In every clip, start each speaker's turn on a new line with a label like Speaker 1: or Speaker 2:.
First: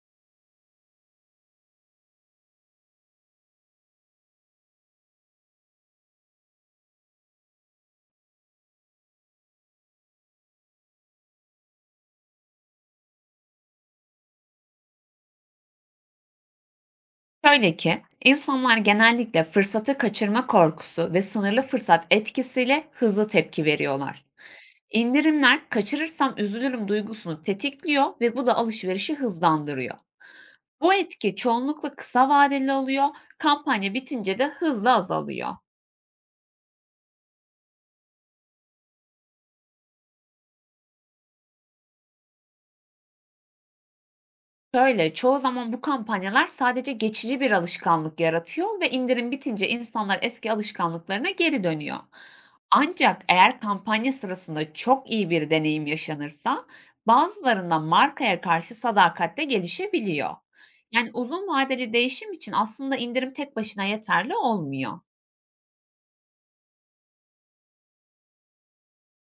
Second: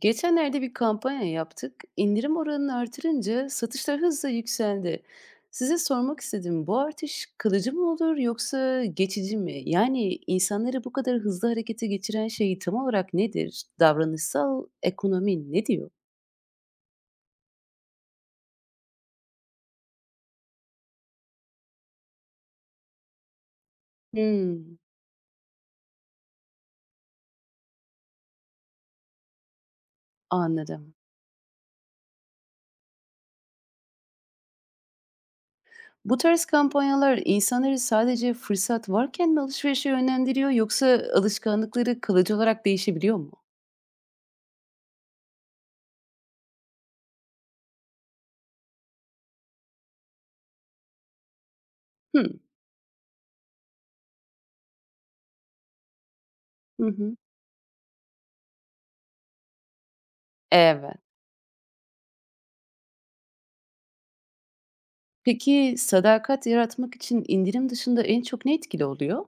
Speaker 1: Geçenlerde bir kampanya yaptık. İndirim oranını artırınca satışlar hızla yükseldi. Size sormak istedim. Bu artış kalıcı mı olur yoksa geçici mi? Yani insanları bu kadar hızlı harekete geçiren şey tam olarak nedir? Davranışsal ekonomi ne diyor?
Speaker 2: Şöyle ki, insanlar genellikle fırsatı kaçırma korkusu ve sınırlı fırsat etkisiyle hızlı tepki veriyorlar.
Speaker 1: Hmm,
Speaker 2: İndirimler kaçırırsam üzülürüm duygusunu tetikliyor ve bu da alışverişi hızlandırıyor. Bu
Speaker 1: anladım.
Speaker 2: etki çoğunlukla kısa vadeli oluyor, kampanya bitince de hızla azalıyor.
Speaker 1: Bu tarz kampanyalar insanları sadece fırsat varken mi alışverişe yönlendiriyor yoksa alışkanlıkları kalıcı olarak değişebiliyor mu?
Speaker 2: Şöyle, çoğu zaman bu kampanyalar sadece geçici bir alışkanlık yaratıyor ve indirim bitince insanlar eski alışkanlıklarına geri dönüyor.
Speaker 1: Hmm,
Speaker 2: Ancak eğer kampanya sırasında çok iyi bir deneyim yaşanırsa,
Speaker 1: Hı hı.
Speaker 2: bazılarında markaya karşı sadakat de gelişebiliyor.
Speaker 1: Evet.
Speaker 2: Yani uzun vadeli değişim için aslında indirim tek başına yeterli olmuyor.
Speaker 1: Peki, sadakat yaratmak için indirim dışında en çok ne etkili oluyor?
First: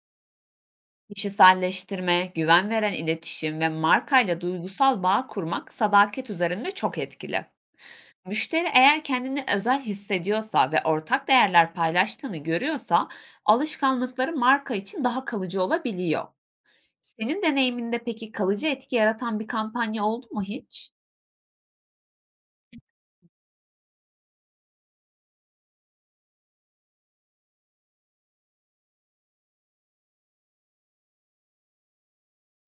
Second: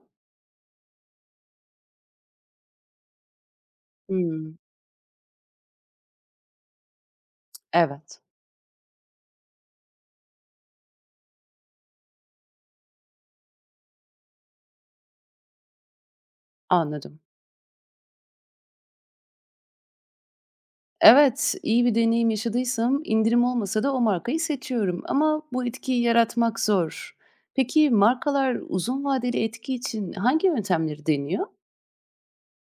Speaker 2: Kişiselleştirme, güven veren iletişim ve markayla
Speaker 1: Hımm.
Speaker 2: duygusal bağ kurmak sadakat üzerinde çok etkili.
Speaker 1: Evet,
Speaker 2: Müşteri eğer kendini özel hissediyorsa ve ortak değerler paylaştığını görüyorsa alışkanlıkları marka için daha kalıcı olabiliyor.
Speaker 1: anladım.
Speaker 2: Senin deneyiminde peki kalıcı etki yaratan bir kampanya oldu mu hiç?
Speaker 1: Evet, iyi bir deneyim yaşadıysam indirim olmasa da o markayı seçiyorum ama bu etkiyi yaratmak zor. Peki, markalar uzun vadeli etki için hangi yöntemleri deniyor?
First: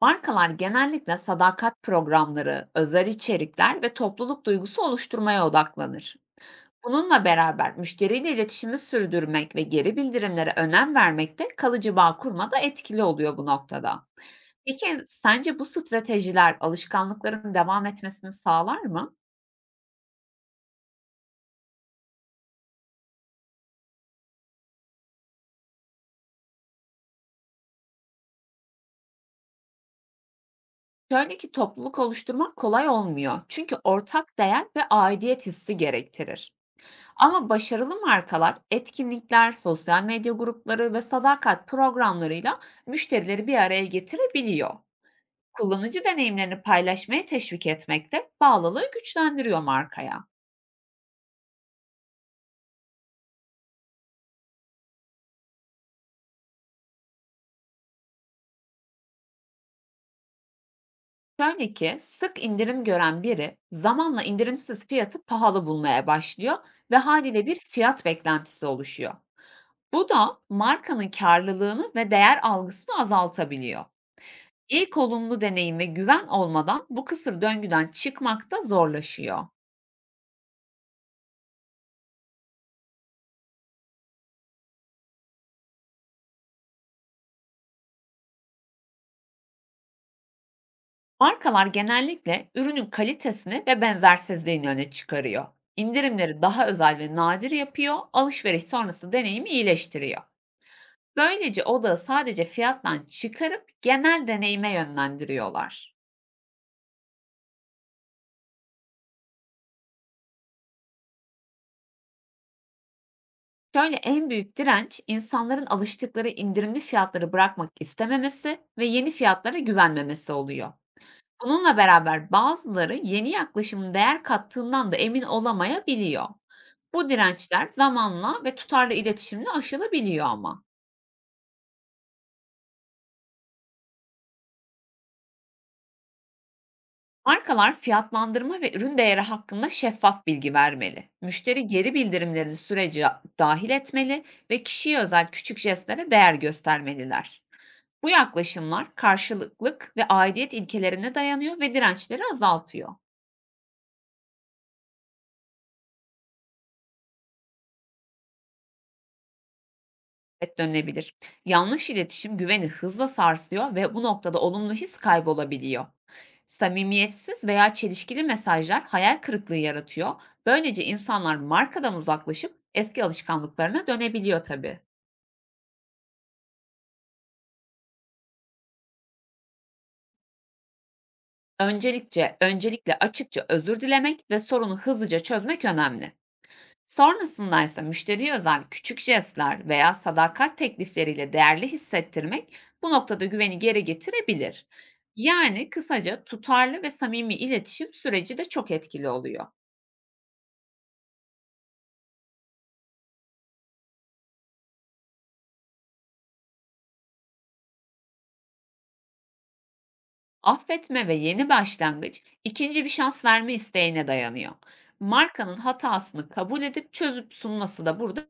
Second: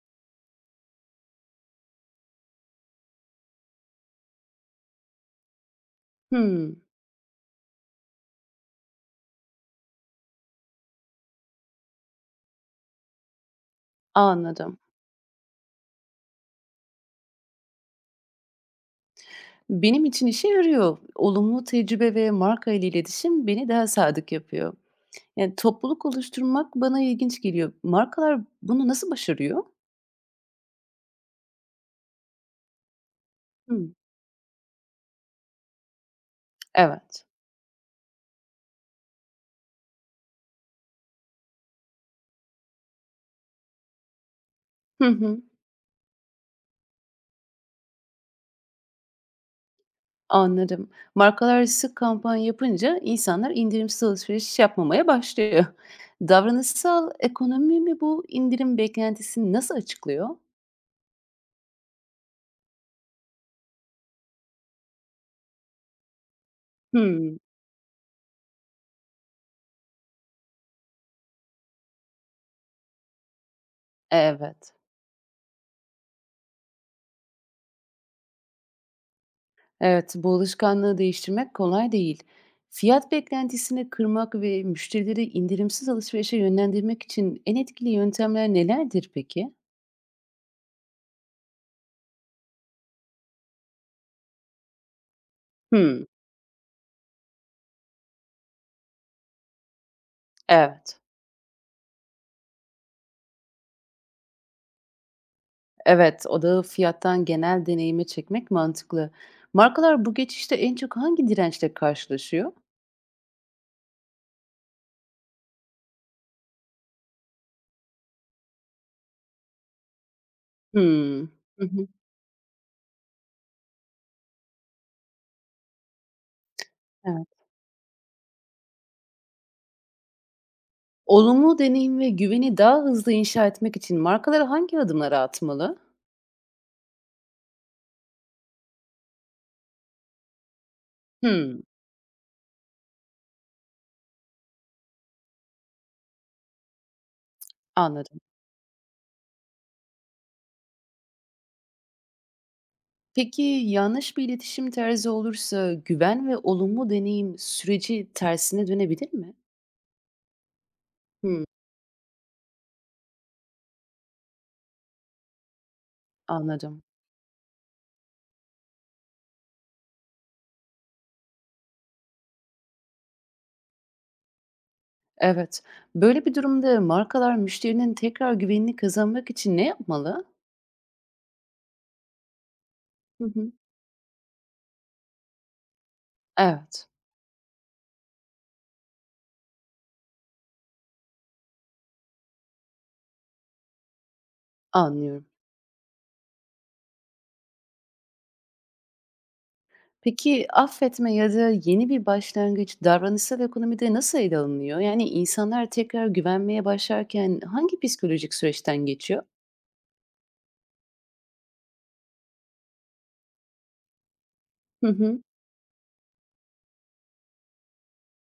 Speaker 2: Markalar genellikle sadakat programları, özel içerikler ve topluluk duygusu oluşturmaya odaklanır.
Speaker 1: Hımm,
Speaker 2: Bununla beraber müşteriyle iletişimi sürdürmek ve geri bildirimlere önem vermek de kalıcı bağ kurmada etkili oluyor bu noktada.
Speaker 1: anladım.
Speaker 2: Peki sence bu stratejiler alışkanlıkların devam etmesini sağlar mı?
Speaker 1: Benim için işe yarıyor. Olumlu tecrübe ve marka markayla iletişim beni daha sadık yapıyor. Yani, topluluk oluşturmak bana ilginç geliyor. Markalar bunu nasıl başarıyor?
Speaker 2: Şöyle ki topluluk oluşturmak kolay olmuyor. Çünkü
Speaker 1: Hımm,
Speaker 2: ortak değer ve aidiyet hissi gerektirir.
Speaker 1: evet.
Speaker 2: Ama başarılı markalar etkinlikler, sosyal medya grupları ve sadakat programlarıyla müşterileri bir araya getirebiliyor.
Speaker 1: Hı hı,
Speaker 2: Kullanıcı deneyimlerini paylaşmaya teşvik etmek de bağlılığı güçlendiriyor markaya.
Speaker 1: anladım. Markalar arası kampanya yapınca insanlar indirimsiz alışveriş yapmamaya başlıyor. Davranışsal ekonomi mi bu indirim beklentisini nasıl açıklıyor?
Speaker 2: Şöyle ki sık indirim gören biri zamanla indirimsiz fiyatı pahalı bulmaya başlıyor ve
Speaker 1: Hmm,
Speaker 2: haliyle bir fiyat beklentisi oluşuyor. Bu da markanın karlılığını ve değer algısını azaltabiliyor.
Speaker 1: evet.
Speaker 2: İlk olumlu deneyim ve güven olmadan bu kısır döngüden çıkmak da zorlaşıyor.
Speaker 1: Evet, bu alışkanlığı değiştirmek kolay değil. Fiyat beklentisini kırmak ve müşterileri indirimsiz alışverişe yönlendirmek için en etkili yöntemler nelerdir peki?
Speaker 2: Markalar genellikle ürünün kalitesini ve benzersizliğini öne çıkarıyor.
Speaker 1: Hmm,
Speaker 2: İndirimleri daha özel ve nadir yapıyor, alışveriş sonrası deneyimi iyileştiriyor.
Speaker 1: evet.
Speaker 2: Böylece odağı sadece fiyattan çıkarıp genel deneyime yönlendiriyorlar.
Speaker 1: Evet, odağı fiyattan genel deneyime çekmek mantıklı. Markalar bu geçişte en çok hangi dirençle karşılaşıyor?
Speaker 2: Şöyle en büyük direnç insanların alıştıkları indirimli fiyatları bırakmak istememesi ve yeni fiyatlara güvenmemesi oluyor.
Speaker 1: Hımm. Hı
Speaker 2: Bununla
Speaker 1: hı.
Speaker 2: beraber bazıları yeni yaklaşımın değer kattığından da emin olamayabiliyor. Bu
Speaker 1: Evet.
Speaker 2: dirençler zamanla ve tutarlı iletişimle aşılabiliyor ama.
Speaker 1: Olumlu deneyim ve güveni daha hızlı inşa etmek için markalar hangi adımları atmalı?
Speaker 2: Markalar fiyatlandırma ve ürün değeri hakkında şeffaf bilgi vermeli.
Speaker 1: Hımm,
Speaker 2: Müşteri geri bildirimlerini sürece dahil etmeli ve kişiye özel küçük jestlere değer göstermeliler. Bu
Speaker 1: anladım.
Speaker 2: yaklaşımlar karşılıklık ve aidiyet ilkelerine dayanıyor ve dirençleri azaltıyor.
Speaker 1: Peki yanlış bir iletişim tarzı olursa güven ve olumlu deneyim süreci tersine dönebilir mi?
Speaker 2: Evet, dönebilir.
Speaker 1: Hımm,
Speaker 2: Yanlış iletişim güveni hızla sarsıyor ve bu noktada olumlu his kaybolabiliyor.
Speaker 1: anladım.
Speaker 2: Samimiyetsiz veya çelişkili mesajlar hayal kırıklığı yaratıyor. Böylece insanlar markadan uzaklaşıp eski alışkanlıklarına dönebiliyor tabii.
Speaker 1: Evet. Böyle bir durumda markalar müşterinin tekrar güvenini kazanmak için ne yapmalı?
Speaker 2: Öncelikle,
Speaker 1: Hı
Speaker 2: açıkça
Speaker 1: hı.
Speaker 2: özür dilemek ve sorunu hızlıca çözmek önemli.
Speaker 1: Evet.
Speaker 2: Sonrasında ise müşteriye özel küçük jestler veya sadakat teklifleriyle değerli hissettirmek bu noktada güveni geri getirebilir.
Speaker 1: Anlıyorum.
Speaker 2: Yani kısaca tutarlı ve samimi iletişim süreci de çok etkili oluyor.
Speaker 1: Peki affetme ya da yeni bir başlangıç davranışsal ekonomide nasıl ele alınıyor? Yani insanlar tekrar güvenmeye başlarken hangi psikolojik süreçten geçiyor?
Speaker 2: Affetme ve yeni başlangıç ikinci bir şans verme isteğine dayanıyor.
Speaker 1: Hı hı.
Speaker 2: Markanın hatasını kabul edip çözüp sunması da burada.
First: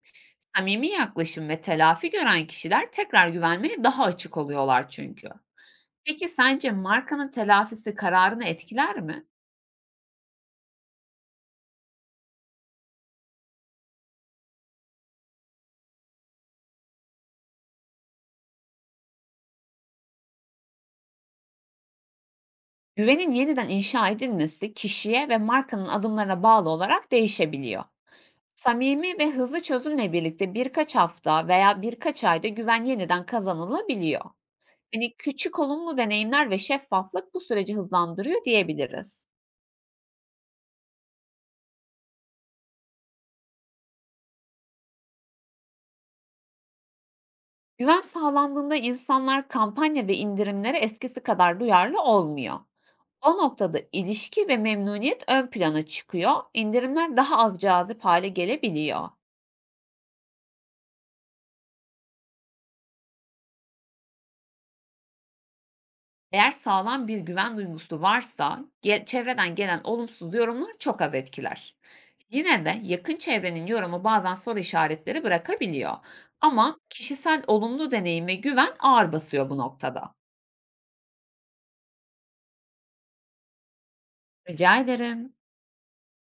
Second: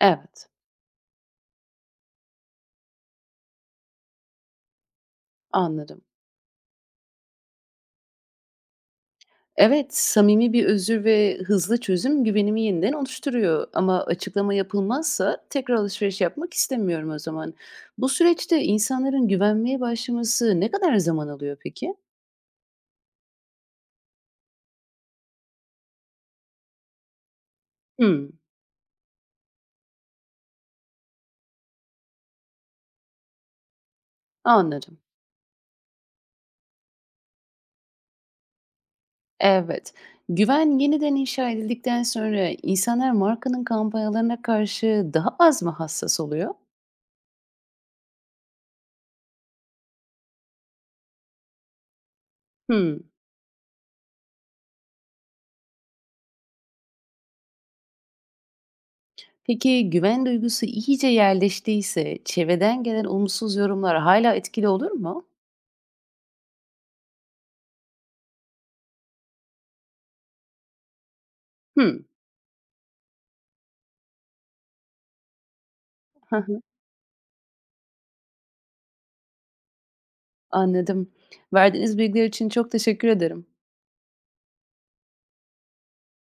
Speaker 1: Evet,
Speaker 2: Samimi yaklaşım ve telafi gören kişiler tekrar güvenmeye daha açık oluyorlar çünkü.
Speaker 1: anladım.
Speaker 2: Peki sence markanın telafisi kararını etkiler mi?
Speaker 1: Evet, samimi bir özür ve hızlı çözüm güvenimi yeniden oluşturuyor. Ama açıklama yapılmazsa tekrar alışveriş yapmak istemiyorum o zaman. Bu süreçte insanların güvenmeye başlaması ne kadar zaman alıyor peki?
Speaker 2: Güvenin yeniden inşa edilmesi kişiye ve markanın adımlarına bağlı olarak değişebiliyor.
Speaker 1: Hı,
Speaker 2: Samimi ve hızlı çözümle birlikte birkaç hafta veya birkaç ayda güven yeniden kazanılabiliyor.
Speaker 1: anladım.
Speaker 2: Hani küçük olumlu deneyimler ve şeffaflık bu süreci hızlandırıyor diyebiliriz.
Speaker 1: Evet. Güven yeniden inşa edildikten sonra insanlar markanın kampanyalarına karşı daha az mı hassas oluyor?
Speaker 2: Güven sağlandığında insanlar kampanya ve indirimlere eskisi kadar duyarlı olmuyor.
Speaker 1: Hmm.
Speaker 2: O noktada ilişki ve memnuniyet ön plana çıkıyor, indirimler daha az cazip hale gelebiliyor.
Speaker 1: Peki güven duygusu iyice yerleştiyse çevreden gelen olumsuz yorumlar hala etkili olur mu?
Speaker 2: Eğer sağlam bir güven duygusu varsa, çevreden gelen olumsuz yorumlar çok az etkiler.
Speaker 1: Hmm.
Speaker 2: Yine de yakın çevrenin yorumu bazen soru işaretleri bırakabiliyor. Ama kişisel olumlu deneyim ve güven ağır basıyor bu noktada.
Speaker 1: Anladım. Verdiğiniz bilgiler için çok teşekkür ederim.
Speaker 2: Rica ederim.